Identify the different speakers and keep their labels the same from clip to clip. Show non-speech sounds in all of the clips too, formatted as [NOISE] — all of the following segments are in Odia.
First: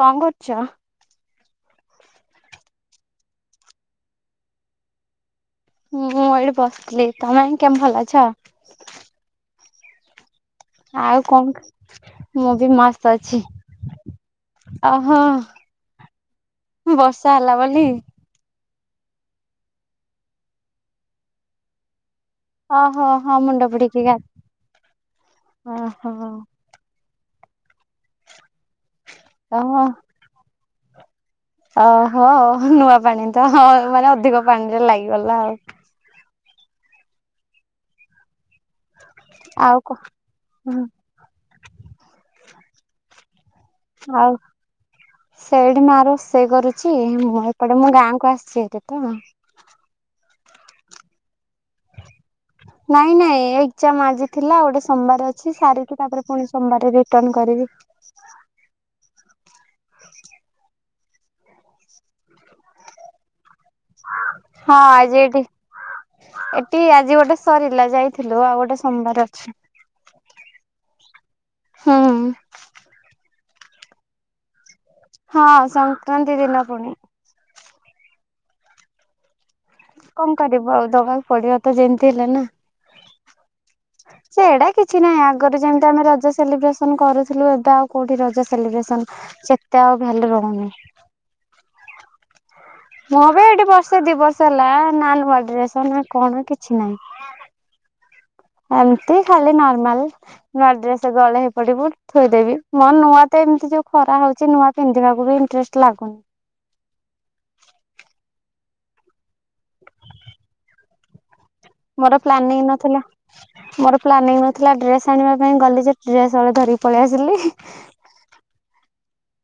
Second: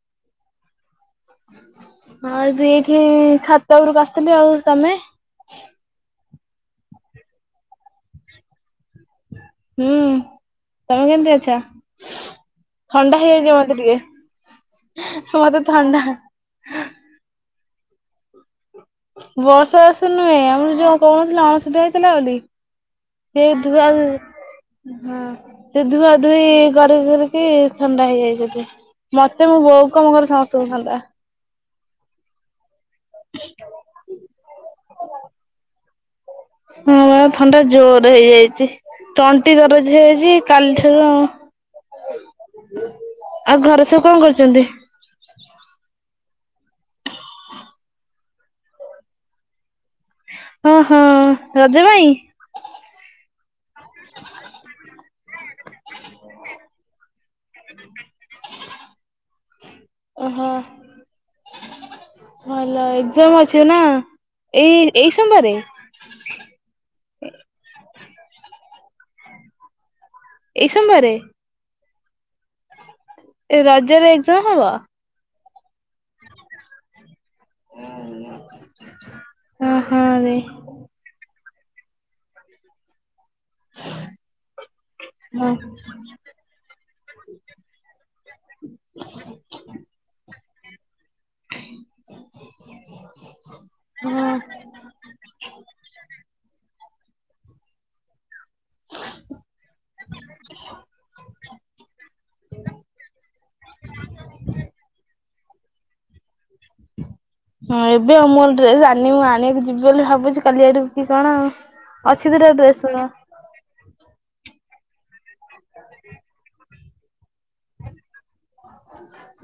Speaker 1: କଣ କରୁଚ?
Speaker 2: ହଁ ଦୁଇଠି ଛାତ ଉପରକୁ ଆସିଥିଲି ଆଉ ତମେ?
Speaker 1: ହୁଁ ମୁଁ ଏଇଠି ବସିଥିଲି ତମେ କେମି ଭଲ ଅଛ?
Speaker 2: ହୁଁ ତମେ
Speaker 1: ଆଉ
Speaker 2: କେମତି
Speaker 1: କଣ
Speaker 2: ଅଛ
Speaker 1: ମୁଁ ବି ମସ୍ତ
Speaker 2: ଥଣ୍ଡା
Speaker 1: ଅଛି।
Speaker 2: ହେଇଯାଇଛି ମତେ ଟିକେ।
Speaker 1: ଓହୋ
Speaker 2: ମତେ ଥଣ୍ଡା।
Speaker 1: ବର୍ଷା ହେଲା ବୋଲି
Speaker 2: ବର୍ଷା ଆସିଲା ନୁହେଁ ଆମର ଯୋଉ କଣଥିଲା ଅଣୁଦ୍ଧା ହେଇଥିଲା ବୋଲି।
Speaker 1: ଓହୋ ହଁ
Speaker 2: ସେ
Speaker 1: ମୁଣ୍ଡ
Speaker 2: ଧୁଆ
Speaker 1: ବୁଡେଇକି ଗା
Speaker 2: ହଁ ସେ ଧୁଆ
Speaker 1: ଓହୋ
Speaker 2: ଧୁଇ କରିକି କି ଥଣ୍ଡା ହେଇଯାଇଛନ୍ତିି ମତେ ମୋ
Speaker 1: ଓହୋ
Speaker 2: ବୋଉ କମୋ ଘରେ ସମସ୍ତଙ୍କୁ ଥଣ୍ଡା।
Speaker 1: ଓହୋ ନୂଆ ପାଣି ତ ମାନେ ଅଧିକ ପାଣିରେ ଲାଗିଗଲା ଆଉ।
Speaker 2: ହଁ ଥଣ୍ଡା ଜୋର ହେଇଯାଇଛି ତଣ୍ଟି
Speaker 1: ଆଉ
Speaker 2: ଦରଜ
Speaker 1: କଣ
Speaker 2: ହେଇଯାଇଛି କାଲିଠାରୁ ଆଉ। ଆଉ ଘରେ ସବୁ କଣ
Speaker 1: ହଉ
Speaker 2: କରୁଛନ୍ତି?
Speaker 1: ସେଇଠି ମା ରୋଷେଇ କରୁଛି ମୁଁ ଏପଟେ ମୁଁ ଗାଁକୁ ଆସିଛି ହେରି ତ।
Speaker 2: ହଁ ହଁ ରଜ ପାଇଁ।
Speaker 1: ନାଇଁ ନାଇଁ ଏକ୍ଜାମ ଆଜି ଥିଲା ଗୋଟେ ସୋମବାର ଅଛି ସାରିକି ତାପରେ ପୁଣି ସୋମବାର ରିଟର୍ଣ କରିବି।
Speaker 2: ଓହୋ ଭଲ ସେମ୍ ଅଛି ନା ଏଇ
Speaker 1: ହଁ ଆଜି
Speaker 2: ଏଇ
Speaker 1: ଏଠି
Speaker 2: ସୋମବାରେ?
Speaker 1: ଏଠି ଆଜି ଗୋଟେ ସରିଲା ଯାଇଥିଲୁ ଆଉ ଗୋଟେ ସୋମବାର ଅଛି।
Speaker 2: ଏଇ ସୋମ ବାରେ।
Speaker 1: ହୁଁ।
Speaker 2: ଏ ରଜରେ ଏକ୍ସାମ୍ ହବ?
Speaker 1: ହଁ ସଂକ୍ରାନ୍ତି ଦିନ ପୁଣି।
Speaker 2: [INAUDIBLE] ହଁ
Speaker 1: କଣ
Speaker 2: ରେ
Speaker 1: କରିବ ଆଉ ଦବାକୁ ପଡିବ ତ ଯେମିତି ହେଲେ ନା। ସେଇଟା କିଛି ନାହିଁ
Speaker 2: ହଁ
Speaker 1: ଆଗରୁ ଯେମିତି ଆମେ ରଜ ସେଲିବ୍ରେସନ କରୁଥିଲୁ ଏବେ ଆଉ କୋଉଠି ରଜ ସେଲିବ୍ରେସନ ସେତେ ଆଉ ଭେଲ୍ୟୁ ରହୁନି। ମୁଁ ବି ଏଠି ବର୍ଷେ ଦି
Speaker 2: ହଁ
Speaker 1: ବର୍ଷ ହେଲା ନା ନୂଆ ଡ୍ରେସ ନା କଣ କିଛି ନାହି। ଏମତି ଖାଲି ନର୍ମାଲ। ନୂଆ ଡ୍ରେସ ଗଳେଇ ହେଇପଡ଼ିବୁ ଥୋଇଦେବି ମୋ ନୂଆ ତ ଏମିତି ଯୋଉ ଖରା ହଉଛି ନୂଆ ପିନ୍ଧିବାକୁ ବି ଇନ୍ତ୍ରେଷ୍ଟ ଲାଗୁନି।
Speaker 2: [INAUDIBLE] ହଁ ଏବେ ଆଉ ମୋ ଡ୍ରେସ ଆଣିନି ଆଣିବାକୁ ଯିବି ବୋଲି ଭାବୁଛି କାଲି ଆଡକୁ କି କଣ।
Speaker 1: ମୋର
Speaker 2: ଅଛି ତାର
Speaker 1: ପ୍ଲାନିଂ
Speaker 2: ଡ୍ରେସ୍
Speaker 1: ନଥିଲା
Speaker 2: ଶୁଣ।
Speaker 1: ମୋର ପ୍ଲାନିଂ ନଥିଲା ଡ୍ରେସ ଆଣିବା ପାଇଁ ଗଲି ଯେ ଡ୍ରେସ ହଳେ ଧରିକି ପଳେଇ ଆସିଲି।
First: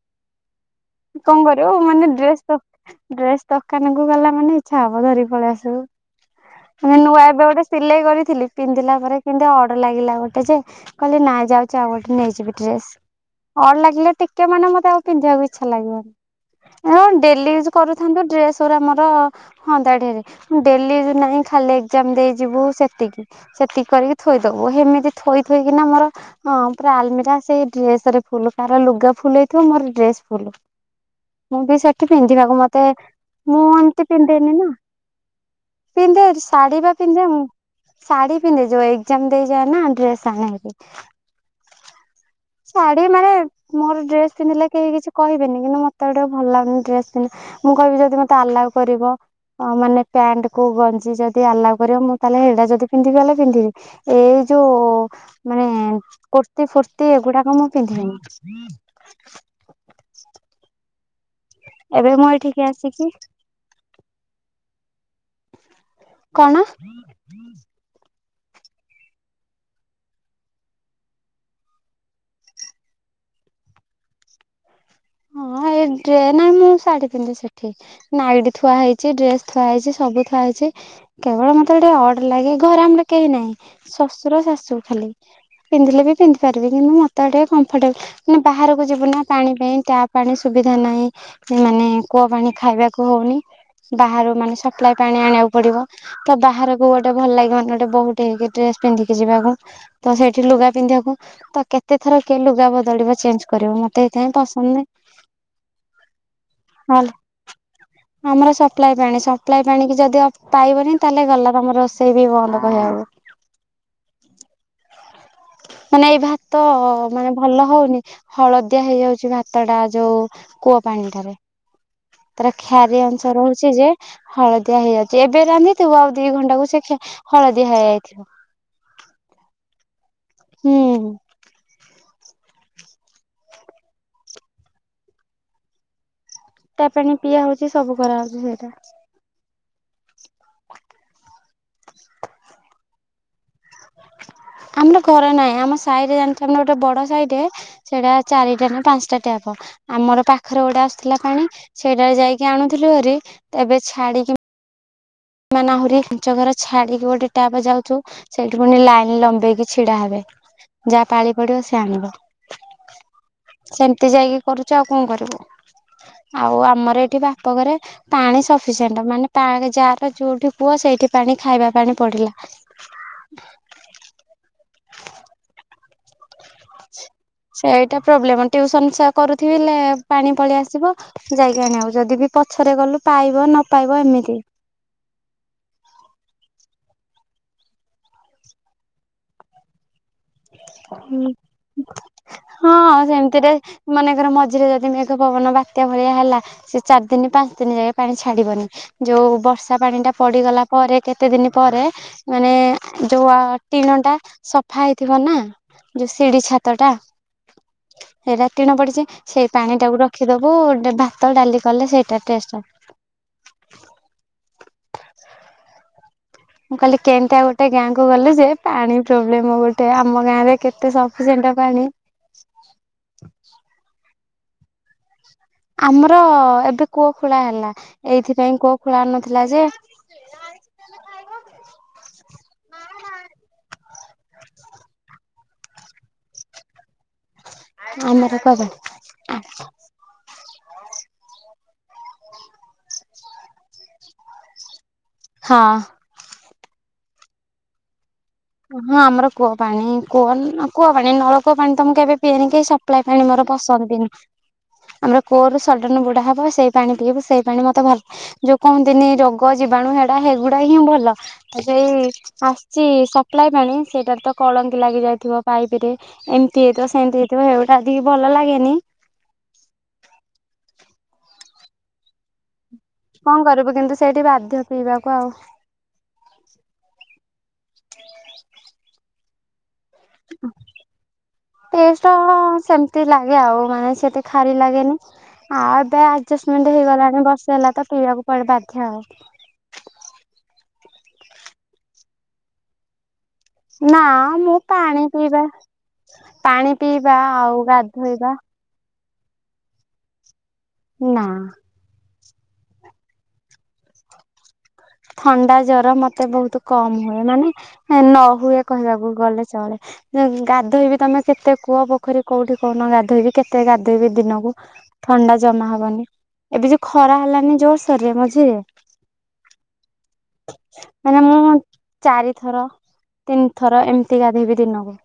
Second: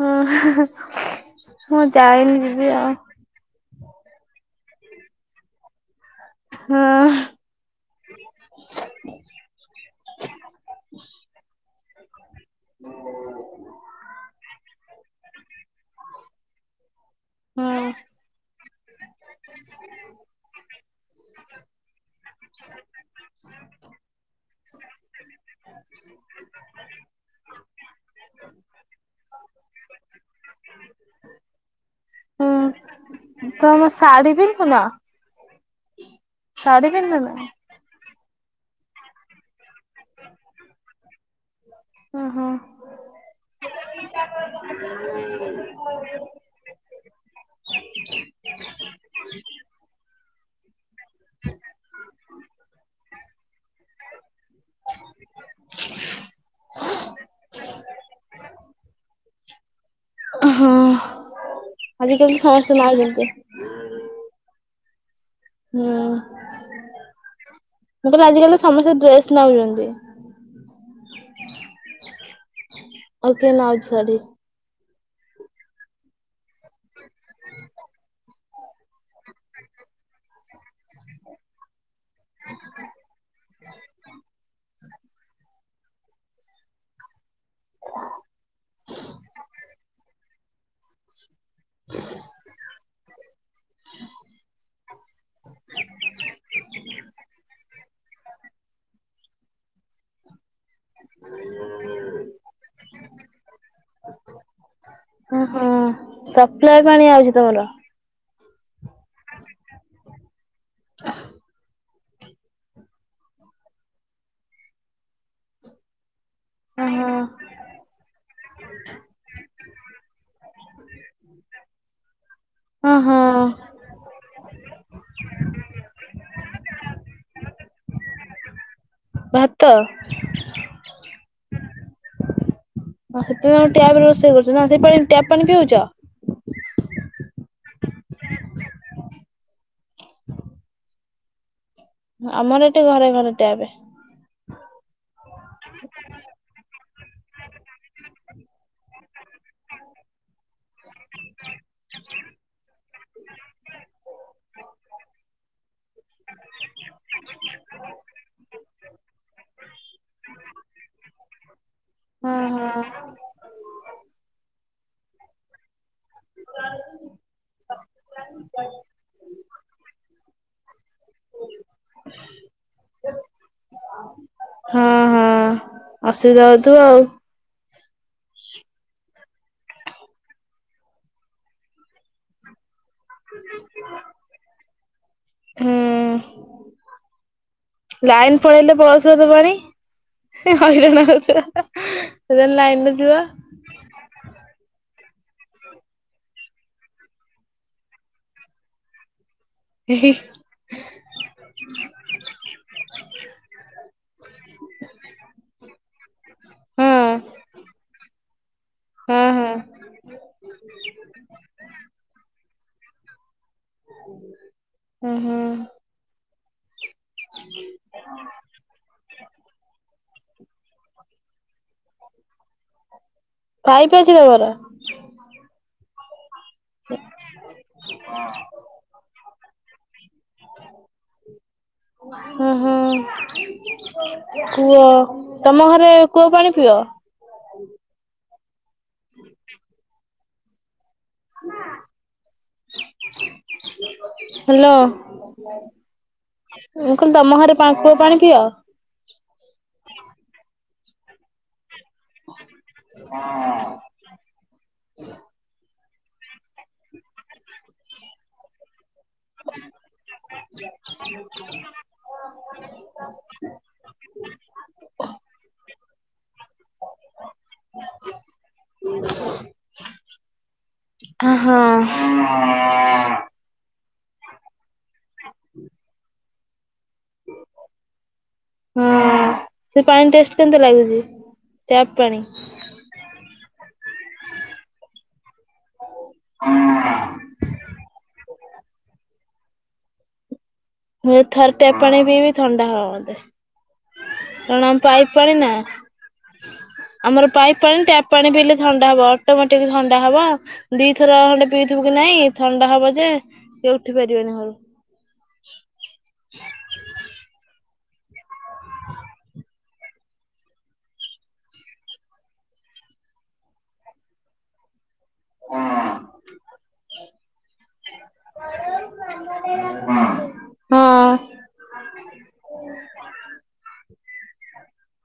Speaker 2: ହୁଁ!
Speaker 1: କଁ କରିବ ମାନେ ଡ୍ରେସ ତ
Speaker 2: ଆଉ
Speaker 1: ଡ୍ରେସ ଦୋକାନକୁ ଗଲା ମାନେ ଇଚ୍ଛା ହବ ଧରି ପଳେଇ ଆସିବୁ। ମାନେ
Speaker 2: ହଁ
Speaker 1: ନୂଆ ଏବେ ଗୋଟେ ସିଲେଇ କରିଥିଲି‌। ପିନ୍ଧିଲା ପରେ କିନ୍ତୁ ଅଡ୍ ଲାଗିଲା ଗୋଟେ ଯେ କହିଲି ନାଇଁ ଯାଉଚି ଆଉ ଗୋଟେ ନେଇଯିବି। ଡ୍ରେସ୍ ଅଡ୍ ଲାଗିଲେ ଟିକେ ମାନେ ମତେ ଆଉ ପିନ୍ଧିବାକୁ ଇଚ୍ଛା ଲାଗିବନି। ଅ ଡେଲି ୟୁଜ୍
Speaker 2: ହଁ
Speaker 1: କରୁଥାନ୍ତୁ ଡ୍ରେସ ଗୁରା ମୋର ହୁଅନ୍ତା ଡେଲି ୟୁଜ୍ ନାହିଁ। ଖାଲି ଏକ୍ଜାମ ଦେଇଯିବୁ ସେତିକି ସେତିକି କରିକି ଥୋଇଦବୁ ସେମିତି ଥୋଇ ଥୋଇକିନା ମୋର ହଁ ପୁରା ଆଲମିରା ସେଇ ଡ୍ରେସରେ ଫୁଲ୍ କାହାର ଲୁଗା ଫୁଲ୍ ହେଇଥିବ ମୋର ଡ୍ରେସ ଫୁଲ୍।
Speaker 2: [INAUDIBLE]
Speaker 1: ମୁଁ ବି ସେଠି ପିନ୍ଧିବାକୁ
Speaker 2: ହଁ
Speaker 1: ମତେ ମୁଁ
Speaker 2: ତମ
Speaker 1: ଏମ୍ତି
Speaker 2: ଶାଢୀ
Speaker 1: ପିନ୍ଧେନି ନା
Speaker 2: ପିନ୍ଧୁନ
Speaker 1: ପିନ୍ଧେ ଶାଢୀ ବା ପିନ୍ଧେ ମୁଁ ଶାଢୀ ପିନ୍ଧେ ଯୋଉ ଏକ୍ଜାମ୍ ଦେଇଯାଏ ନା ଡ୍ରେସ ଆଣିଚି।
Speaker 2: ଓ ହଁ।
Speaker 1: ଶାଢୀ ମାନେ ମୋର ଡ୍ରେସ୍ ପିନ୍ଧିଲେ କେହି କିଛି କହିବେନି କିନ୍ତୁ ମତେ ଟିକେ ଭଲ ଲାଗୁନି ଡ୍ରେସ୍ ପିନ୍ଧି ମୁଁ କହିବି ଯଦି ମତେ ଆଲାଉ କରିବ ଅ ମାନେ ପ୍ୟାଣ୍ଟକୁ ଗ ଯି ଯଦି ଆଲାଉ କରିବ ମୁଁ ତାହେଲେ ହେଡ଼ା ଯଦି ପିନ୍ଧିବି ହେଲେ ପିନ୍ଧିବି। ଏଇ ଯୋଉ ମାନେ କୁର୍ତ୍ତି ଫୁର୍ ମୁଁ ପିନ୍ଧିବିନି।
Speaker 2: ହଁ
Speaker 1: ଏବେ ମୁଁ ଏଠିକି
Speaker 2: ଆଜିିକାଲି
Speaker 1: ଆସିକି
Speaker 2: ସମସ୍ତେ [UNINTELLIGIBLE] ହୁଁ!
Speaker 1: କଣ? [INAUDIBLE]
Speaker 2: ମୁଁ କହିଲି ଆଜିକାଲି ସମସ୍ତେ ଡ୍ରେସ୍ ନଉଚନ୍ତି। ଆଉ କିଏ ନଉଚି ଶାଢ଼ୀ।
Speaker 1: ହଁ ଏ ଡ୍ରେ ନାହିଁ ମୁଁ ଶାଢୀ ପିନ୍ଧେ ସେଠି। ନାଇଟି ଥୁଆ ହେଇଚି ଡ୍ରେସ୍ ଥୁଆ ହେଇଚି ସବୁ ଥୁଆ ହେଇଚି। କେବଳ ମତେ ଗୋଟେ ଅଡ ଲାଗେ ଘରେ ଆମର କେହି ନାହିଁ ଶଶୁର ଶାଶୁ ଖାଲି। ପିନ୍ଧିଲେ ବି ପିନ୍ଧି ପାରିବି କିନ୍ତୁ ମ ତ ଟେ କମ୍ଫର୍ଟେବଲ ମାନେ ବାହାରକୁ ଯିବୁ ନା ପାଣି ପାଇଁ ଟ୍ୟାପ୍ ଆଣି ସୁବିଧା ନାହିଁ। ମାନେ କୂଅ ପାଣି ଖାଇବାକୁ ହଉନି ବାହାରୁ ମାନେ ସପ୍ଲାଇ ପାଣି ଆଣିବାକୁ ପଡିବ। ତ ବାହାରକୁ ଗୋଟେ ଭଲ ଲାଗେ ମାନେ ଗୋଟେ ବୋହୂଟେ ହେଇକି ଡ୍ରେସ୍ ପିନ୍ଧିକି ଯିବାକୁ। ତ ସେଇଠି ଲୁଗା ପିନ୍ଧିବାକୁ ତ କେତେଥର କିଏ ଲୁଗା ବଦଳିବ ଚେଞ୍ଜ କରିବ ମତେ ଏଇଥିପାଇଁ ପସନ୍ଦ ନାଇଁ।
Speaker 2: ଓହୋ ସପ୍ଲାଏ ପାଣି ଆଉଚି ତମର?
Speaker 1: ହଁ ଆମର ସପ୍ଲାଏ ପାଣି ସପ୍ଲାଏ ପାଣି କି ଯଦି ପାଇବନି ତାହେଲେ ଗଲା ତମର। ସେଇ ବି ବନ୍ଦ କହେ ଆଉ। ମାନେ ଏଇ ଭାତ
Speaker 2: ଓହୋ
Speaker 1: ମାନେ ଭଲ ହଉନି। ହଳଦିଆ ହେଇଯାଉଛି ଭାତଟା ଯୋଉ କୂଅ ପାଣିଟାରେ। ତାର
Speaker 2: ହଁ
Speaker 1: ଖାରି ଅଂଶ
Speaker 2: ହଁ
Speaker 1: ରହୁଚି ଯେ ହଳଦିଆ ହେଇଯାଉଚି ଏବେ ରାନ୍ଧିଥିବୁ ଆଉ ଦି ଘଣ୍ଟା କ ସେ ଖି ହଳଦିଆ ହେଇଥିବ।
Speaker 2: ଭାତ।
Speaker 1: ହୁଁ!
Speaker 2: ଆ [UNINTELLIGIBLE] ଟ୍ୟାପରେ ରୋଷେଇ କରୁ ନା ସେ ଟ୍ୟାପ୍ ପାଣି ପିଉଚ।
Speaker 1: ଟ୍ୟାପ୍ ପାଣି ପିଆ ହଉଚି ସବୁ କରାହେଉଚି [UNINTELLIGIBLE]
Speaker 2: ଆମର ଏଠି ଘରେ ଘରେ ଟ୍ଯାପେ।
Speaker 1: ଆମର ଘର ନାଇଁ ଆମ ସାଇରେ ଜାଣିଚନା ଗୋଟେ ବଡ ସାାଇଟେ ସେଟା ଚାରିଟା ନା ପାଞ୍ଚଟା ଟ୍ଯାପ। ଆମର ପାଖରେ ଗୋଟେ ଆସୁଥିଲା ପାଣି ସେଇଟାରେ ଯାଇକି ଆଣୁଥିଲୁ ଭାରି ଏବେ ଛାଡିକି ମାନେ ଆହୁରି ପାଞ୍ଚ ଘର ଛାଡିକି ଗୋଟେ ଟ୍ଯାପେ ଯାଉଚୁ। ସେଇଠି ପୁଣି ଲାଇନ ଲମ୍ବେଇକି ଛିଡା ହେବେ। ଯାହା ପାଳି ପଡିବ ସିଏ ଆଣିବ।
Speaker 2: ହଁ
Speaker 1: ସେମିତି ଯାଇକି କରୁଚୁ ଆଉ କଣ କରିବୁ। ଆଉ ଆମର ଏଠି ବାପଘରେ ପାଣି ସଫିସିଏଣ୍ଟ ମାନେ ପାଣି ଯାର ଯୋଉଠି ପୁଅ ସେଇଠି ପାଣି ଖାଇବା ପାଣି ପଡିଲା।
Speaker 2: ହଁ ହଁ ଅସୁବିଧା ହୋଉଥୁବ ଆଉ।
Speaker 1: ସେଇଟା ପ୍ରୋବ୍ଲେମ। ଟ୍ଯୁସନସା କରୁଥିଲେ ପାଣି ପଳେଇ ଆସିବ। ଯାଇକି ଆଣିବାକୁ। ଯଦି ବି ପଛରେ ଗଲୁ ପାଇବ ନ ପାଇବ ଏମିତି।
Speaker 2: ହୁଁ ଲାଇନ୍ ପଳେଇଲେ ବସତ ପାଣି। ହଇରାଣ ହୋଉଚୁନା ଯେତେବେଳେ ଲାଇନ୍ ନ ଥିବ।
Speaker 1: ମନେଙ୍କର ମଝିରେ ଯଦି ମେଘ ପବନ ବାତ୍ୟା ଭଳିଆ ହେଲା ସେ ଚାରି ଦିନି ପାଞ୍ଚ ଦିନି ଯାଏ ପାଣି ଛାଡିବନି। ଯୋଉ ବର୍ଷା ପାଣି ଟା
Speaker 2: ହଁ
Speaker 1: ପଡିଗଲା। ପରେ କେତେ ଦିନି ପରେ ମାନେ ଯୋଉ ଟିଣ ଟା ସଫା ହେଇ ଥିବ ନା ଯୋଉ ସିଡି ଛାତ ଟା। ସେଇଟା ଟିଣ ପଡିଚି
Speaker 2: ହଁ
Speaker 1: ସେଇ ପାଣି
Speaker 2: ହଁ
Speaker 1: ଟାକୁ ରଖିଦବୁ ଭାତ ଡାଲି କଲେ ସେଇଟା ଟେଷ୍ଟେହେବ।
Speaker 2: ଉଁ ହୁଁ।
Speaker 1: ମୁଁ କହିଲି କେମିତିଆ ଗୋଟେ ଗାଁ କୁ ଗଲି ଯେ ପାଣି ପ୍ରୋବ୍ଲେମ ଗୋଟେ ଆ ଆମ ଗାଁରେ କେତେ ସଫିସେଣ୍ଟେ ପାଣି।
Speaker 2: ପାଇପି ଅଛିି ତମର?
Speaker 1: ଆମର ଏଠି କୁଅ ଖୋଳା ହେଲା। ଏଇଥିପାଇଁ କୂଅ ଖୋଳା ନଥିଲା ଯେ
Speaker 2: ଉଁ ହୁଁ କୂଅ? ତମ ଘରେ କୂଅ ପାଣି ପିଅ?
Speaker 1: ଆମର ପାଗ।
Speaker 2: ହାଲୋ।
Speaker 1: ହଁ।
Speaker 2: ମୁଁ କହିଲି ତମ ଘରେ ପା କୋଉ ପାଣି ପିଅ?
Speaker 1: ହଁ ଆମର କୂଅ ପାଣି କୂଅନ କୂଅ ପାଣି ନଳକୂଅ ପାଣି ମୁଁ ତ କେବେ ପିଏନି କି ସପ୍ଲାଏ ପାଣି ମୋର ପସନ୍ଦ ବି ନୁହେଁ। ଆମର କୂଅରୁ ସଡନ୍ ବୁଡା ହବ ସେଇ ପାଣି ପିଇବୁ ସେଇ ପାଣି ମତେ ଭଲ। ଯୋଉ କହନ୍ତିନି ରଖେ ପୋଗ ଜୀବାଣୁ ହେଡା ହେଗୁଡା ହିଁ ଭଲ। ତା ସେଇ ଆସିଚି ସା ସପ୍ଲାଇ ପାଣି ସେଇଟା ତ କଳଙ୍କି ଲାଗି ଯାଇଥିବ ପାଇପ୍ ରେ? ଏମିତି ହେଇଥିବ ସେମିତି ହେଇଥିବ ହେଇଗୁଡା ବି ଭଲ ଲାଗେନି।
Speaker 2: ଅ ହଁ।
Speaker 1: କଣ କରିବୁ କିନ୍ତୁ ସେଇଠି ବାଧ୍ୟ ପିଇବାକୁ ଆଉ ଠ [INAUDIBLE]
Speaker 2: ହୁଁ ସେ ପାଣି ଟେଷ୍ଟେ କେମତି ଲାଗୁଚି? ଟ୍ୟାପ୍ ପାଣି?
Speaker 1: ସେତି ଲାଗେ ଆଉ। ମାନେ ସେତେ ଖାରି ଲାଗେନି। ଆଉ ତ ଆଡ୍ଜଷ୍ଟମେଣ୍ଟ ହେଇଗଲାଣି ବର୍ଷେ ହେଲା ତ ପିଇବାକୁ ପଡେ ବାଧ୍ୟ ଆଉ
Speaker 2: ମୁଁ ଏଥରଟେ ପାଣି ପିଇବି ଥଣ୍ଡା ହବ ମତେ।
Speaker 1: ନା ମୁଁ
Speaker 2: କାରଣ ଆମ
Speaker 1: ପାଣି
Speaker 2: ପାଇପ୍
Speaker 1: ପିଇବା।
Speaker 2: ନା
Speaker 1: ପାଣି ପିଇବା
Speaker 2: ଆମର ପାଇପ୍
Speaker 1: ଆଉ
Speaker 2: ପାଣି ଟ୍ୟାପ୍ ପାଣି
Speaker 1: ଗାଧୋଇବା।
Speaker 2: ପିଇଲେ ଥଣ୍ଡା ହବ ଅଟୋମେଟିକ୍ ଥଣ୍ଡା ହବ। ଦିଥର
Speaker 1: ନା
Speaker 2: ଖଣ୍ଡେ ପି ଥିବୁ କି ନାଇଁ ଥଣ୍ଡା ହବ ଯେ ସେ ଉଠି ପାରିବେନି ଘରୁ।
Speaker 1: ଥଣ୍ଡା ଜର ମତେ ବହୁତ୍ କମ ହୁଏ ମାନେ ନ ହୁଏ କହିବାକୁ ଗଲେ ଚଳେ ଗାଧୋଇବି ତମେ କେତେ କୂଅ ପୋଖରୀ କୋଉଠି କହୁନ ଗାଧୋଇବି କେତେ ଗାଧୋଇବି ଦିନକୁ ଥଣ୍ଡା ଜମା ହବନି ଏବେ ଯୋଉ ଖରା ହେଲାନି ଜୋରସୋରେ ମଝିରେ
Speaker 2: [INAUDIBLE] ହଁ।
Speaker 1: ମାନେ ମୁଁ ଚାରିଥର ତିନି ଥର ଏମିତି ଗାଧୋଇବି ଦିନକୁ।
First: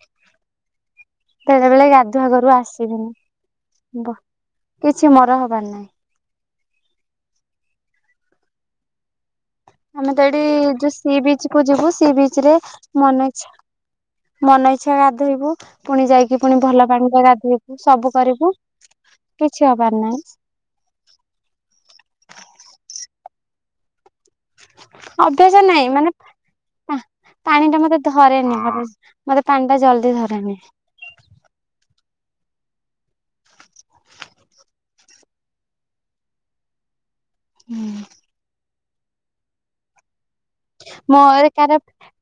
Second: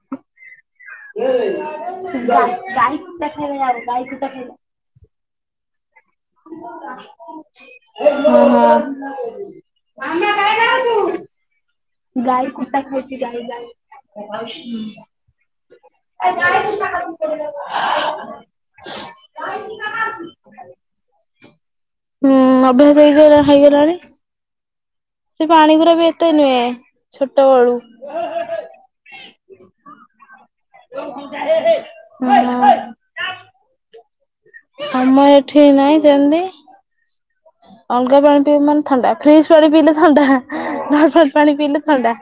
Speaker 1: ବେଳେ ବେଳେ ଗାଧୁଆ ଘରୁ
Speaker 2: ଗାଈ
Speaker 1: ଆସିବିନି
Speaker 2: କୁତା ଖାଇଲା ଯାଉ ଗାଈ
Speaker 1: ବ
Speaker 2: କୁତା ଖାଇଲା।
Speaker 1: କିଛି ମରା ହବାର ନାହିଁ।
Speaker 2: ହଁ ହଁ।
Speaker 1: ଆମେ ତ ଏଠି ଯୋଉ ସି ବିଚ କୁ ଯିବୁ ସି ବିଚ
Speaker 2: ଗାଈ
Speaker 1: ରେ
Speaker 2: କୁଟା ଖାଉଛି
Speaker 1: ମନ
Speaker 2: ଗାଈ
Speaker 1: ଇଚ୍ଛା
Speaker 2: ଗାଈ।
Speaker 1: ମନ ଇଚ୍ଛା ଗାଧୋଇବୁ ପୁଣି ଯାଇକି ପୁଣି ଭଲ ପାଣିରେ ଗାଧୋଇବୁ ସବୁ କରିବୁ। କିଛି ହବାର ନାହିଁ।
Speaker 2: ହୁଁ ଅଭ୍ୟାସ ହେଇ ହେଇଗଲାଣି। ସେ
Speaker 1: ଅଭ୍ୟାସ
Speaker 2: ପାଣି ଗୁରା
Speaker 1: ନାଇଁ
Speaker 2: ବି
Speaker 1: ମାନେ
Speaker 2: ଏତେ ନୁହେଁ ଛୋଟ
Speaker 1: ପାଣି
Speaker 2: ବେଳୁ।
Speaker 1: ଟା ମତେ ଧରେନି ବୋଧେ ମତେ ପାଣି ଟା ଜଲଦି ଧରେନି।
Speaker 2: [INAUDIBLE] ଆମ ଏଠି ନାହିଁ ଯେମତି ଅଲଗା ପାଣି ପିଇବି ମାନେ ଥଣ୍ଡା ଫ୍ରିଜ ପାଣି ପିଇଲେ ଥଣ୍ଡା ନର୍ମାଲ ପାଣି ପିଇଲେ ଥଣ୍ଡା।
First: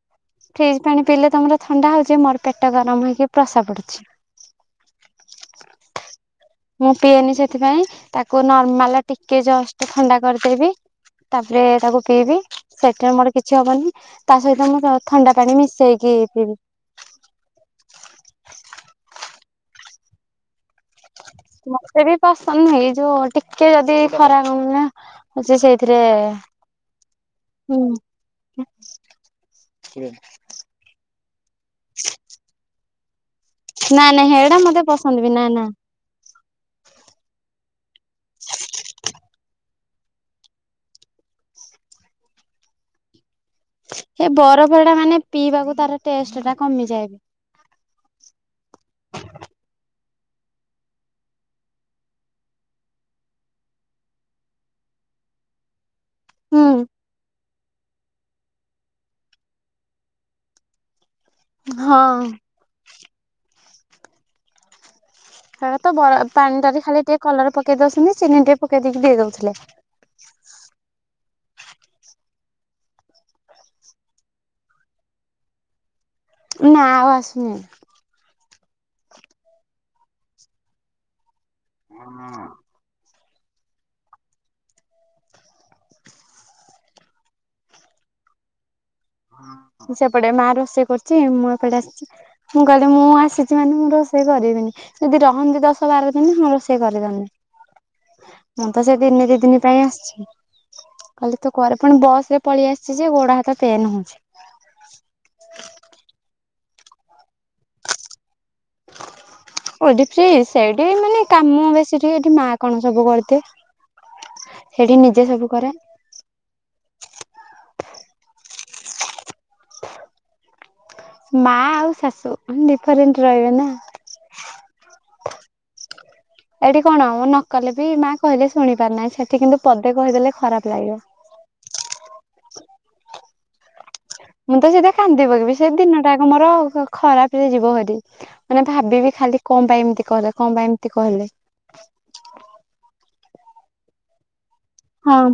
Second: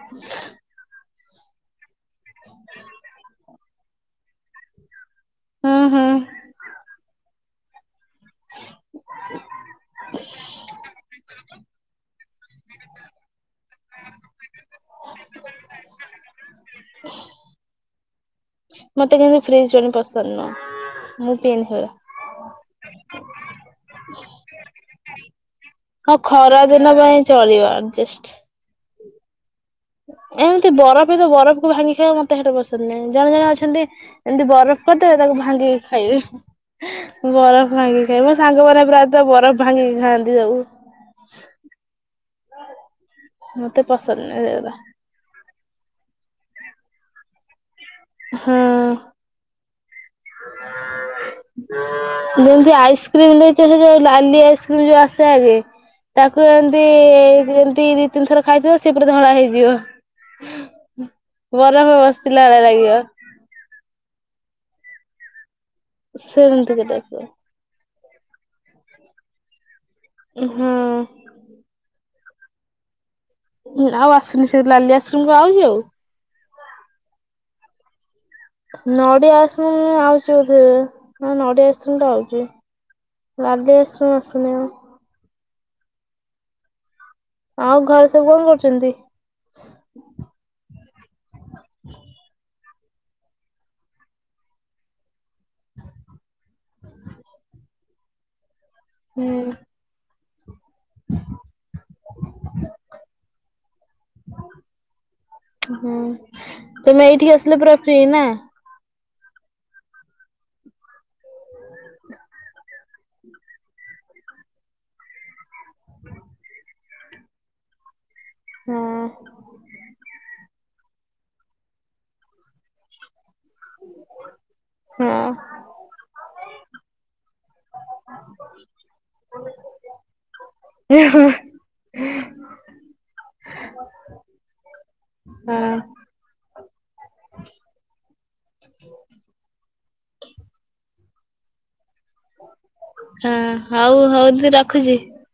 Speaker 1: ଫ୍ରିଜ୍ ପାଣି ପିଇଲେ ତମର ଥଣ୍ଡା ହଉଛି ମୋର ପେଟ ଗରମ ହେଇକି ପ୍ରସା ପଡୁଛି।
Speaker 2: ହୁଁ ହୁଁ।
Speaker 1: ମୁଁ ପିଏନି ସେଥିପାଇଁ ତାକୁ ନର୍ମାଲ ଟିକେ ଜଷ୍ଟ ଥଣ୍ଡା କରିଦେବି ତାପରେ ତାକୁ ପିଇବି। ସେଥିରେ ମୋର କିଛି ହବନି ତା ସହିତ ମୁଁ ଥଣ୍ଡା ପାଣି ମିଶେଇକି ପିଇବି।
Speaker 2: ମତେ କିନ୍ତୁ ଫ୍ରିଜ ପାଣି ପସନ୍ଦ ନୁହଁ। ମୁଁ ପିଏନି ସେଗୁରା।
Speaker 1: ମତେ ବି ପସନ୍ଦ ନୁହେଁ ଏଇ ଯୋଉ ଟିକେ ଯଦି ଖରା କମିଲା ଅଛି ସେଇଥିରେ
Speaker 2: ସେଥିପାଇଁ ଚଳିବ ଆଡଜେଷ୍ଟ।
Speaker 1: ହଁ।
Speaker 2: ଏମିତି ବରଫ ରୁ ବରଫକୁ ଭାଙ୍ଗି ଖାଇବା ମତେ ସେଇଟ ପସନ୍ଦ ନାହିଁ ଜଣେ ଜଣେ ଅଛ ଛନ୍ତିି
Speaker 1: ନା ନା
Speaker 2: ଏମିତି
Speaker 1: ହେଡା ମତେ
Speaker 2: ବରଫ କରିଦେବେ
Speaker 1: ପସନ୍ଦ ବି
Speaker 2: ତାକୁ
Speaker 1: ନା ନା
Speaker 2: ଭାଙ୍ଗିକି ଖାଇବେ ବରଫ ଭାଙ୍ଗିକି ଖାଇବେ ମୋ ସାଙ୍ଗ ମାନେ ପ୍ରାୟତଃ ବରଫ ଭାଙ୍ଗିକି ଖାଆନ୍ତି ସବୁ। ହୁଁ।
Speaker 1: ସେ ବରଫ ଟା ମାନେ ପିଇବାକୁ ତାର ଟେଷ୍ଟ ଟା କମିଯାଏ।
Speaker 2: ହଁ। ଯେମତି ଆଇସ୍କ୍ରିମ ଭିତରେ ଯୋଉ ଲାଲି ଆଇସ୍କ୍ରିମ ଯୋଉ ଆସେ ଆଗେ ତାକୁ
Speaker 1: ହୁଁ
Speaker 2: ଏମତି ଯେମିତି ଦି ତିନି ଥର ଖାଇଥିବ ସେ ପୁରା ଧଳା ହେଇଯିବ। ବରଫ
Speaker 1: ହଁ
Speaker 2: ଘସିଲା ଭଳିଆ ଲାଗିବ।
Speaker 1: ତା ତ ବର ପାଣି ଟାରେ
Speaker 2: ସେମିତିକା
Speaker 1: ଖାଲି ଟିକେ
Speaker 2: ଟାଇପର
Speaker 1: କଲର ପକେଇ ଦଉଛନ୍ତି ଚିନି ଟିକେ ପକେଇ ଦେଇକି ଦେଇ ଦଉଥିଲେ।
Speaker 2: ହଁ। ଉଁ ଆଉ ଆସୁନି ସେ ଲାଲି ଆଇସକ୍ରିମ ଆଉଛି ଆଉ?
Speaker 1: ନା ଆଉ ଆସୁନି।
Speaker 2: ନଡିଆ ଆଇସ୍‌କ୍ରିମ୍ ଆଉଛି ବୋଧ ହଁ ନଡିଆ ଆଇସ୍‌କ୍ରିମ୍ ତ ଆଉଛି। ଲଧି ଆସୁ ଆସୁନି ଆଉ। ଆଉ ଘରେ ସବୁ କଣ କରୁଛନ୍ତି?
Speaker 1: ସେପଟେ ମା ରୋଷେଇ କରୁଛି ମୁଁ ଏପଟେ ଆସିଛି ମୁଁ କହିଲି ମୁଁ ଆସିଛି ମାନେ ମୁଁ ରୋଷେଇ କରିବିନି। ଯଦି ରହନ୍ତି ଦଶ ବାର ଦିନ ହଁ ରୋଷେଇ କରିଦଅନ୍ତିି।
Speaker 2: [INAUDIBLE]
Speaker 1: ମୁଁ ତ ସେ ଦିନେ ଦି
Speaker 2: ହୁଁ
Speaker 1: ଦିନି ପାଇଁ ଆସିଛି କହଲି ତୁ କରେ ପୁଣି ବସରେ ପଳେଇ ଆସିଛି ଯେ ଗୋଡ ହା
Speaker 2: ହୁଁ। ତମ ଏଇଠିକି ଆସିଲ ପୁରା ଫ୍ରି ନା।
Speaker 1: ଏଇଠିି ଫ୍ରି ସେଇଠି ମାନେ କାମ ବେସି ଟିକେ ଏଠି ମା କଣ ସବୁ କରିଦିଏ। ସେଠି ନିଜେ ସବୁ କରେ।
Speaker 2: [UNINTELLIGIBLE] ହଁ।
Speaker 1: ମା ଆଉ ଶାଶୁ ଡିଫରେଣ୍ଟ ରହିବେ ନା।
Speaker 2: ହଁ।
Speaker 1: ଏଠି କଣ ମୁଁ ନ କଲେ ବି ମା କହିଲେ ଶୁଣି ପାର ନାହିଁ ସେଠି କିନ୍ତୁ ପଦେ କହିଦେଲେ ଖରାପ। ଲାଗିବ।
Speaker 2: ହୁଁ ହୁଁ।
Speaker 1: ମୁଁ ତ ସେଇଥିପାଇ କାନ୍ଦିି ପଳେଇବି ସେ ଦିନଟା ଆଗ ମୋର ଖରାପ ରେ ଯିବ ହରି। ମାନେ ଭାବିବି ଖାଲି କଣ ପାଇଁ ଏମିତି କହିଲେ କଣ ପାଇଁ ଏମିତି କହିଲେ।
Speaker 2: ହଁ ହଉ ହଉ ଦିଦି ରଖୁଛି।
Speaker 1: ହଁ।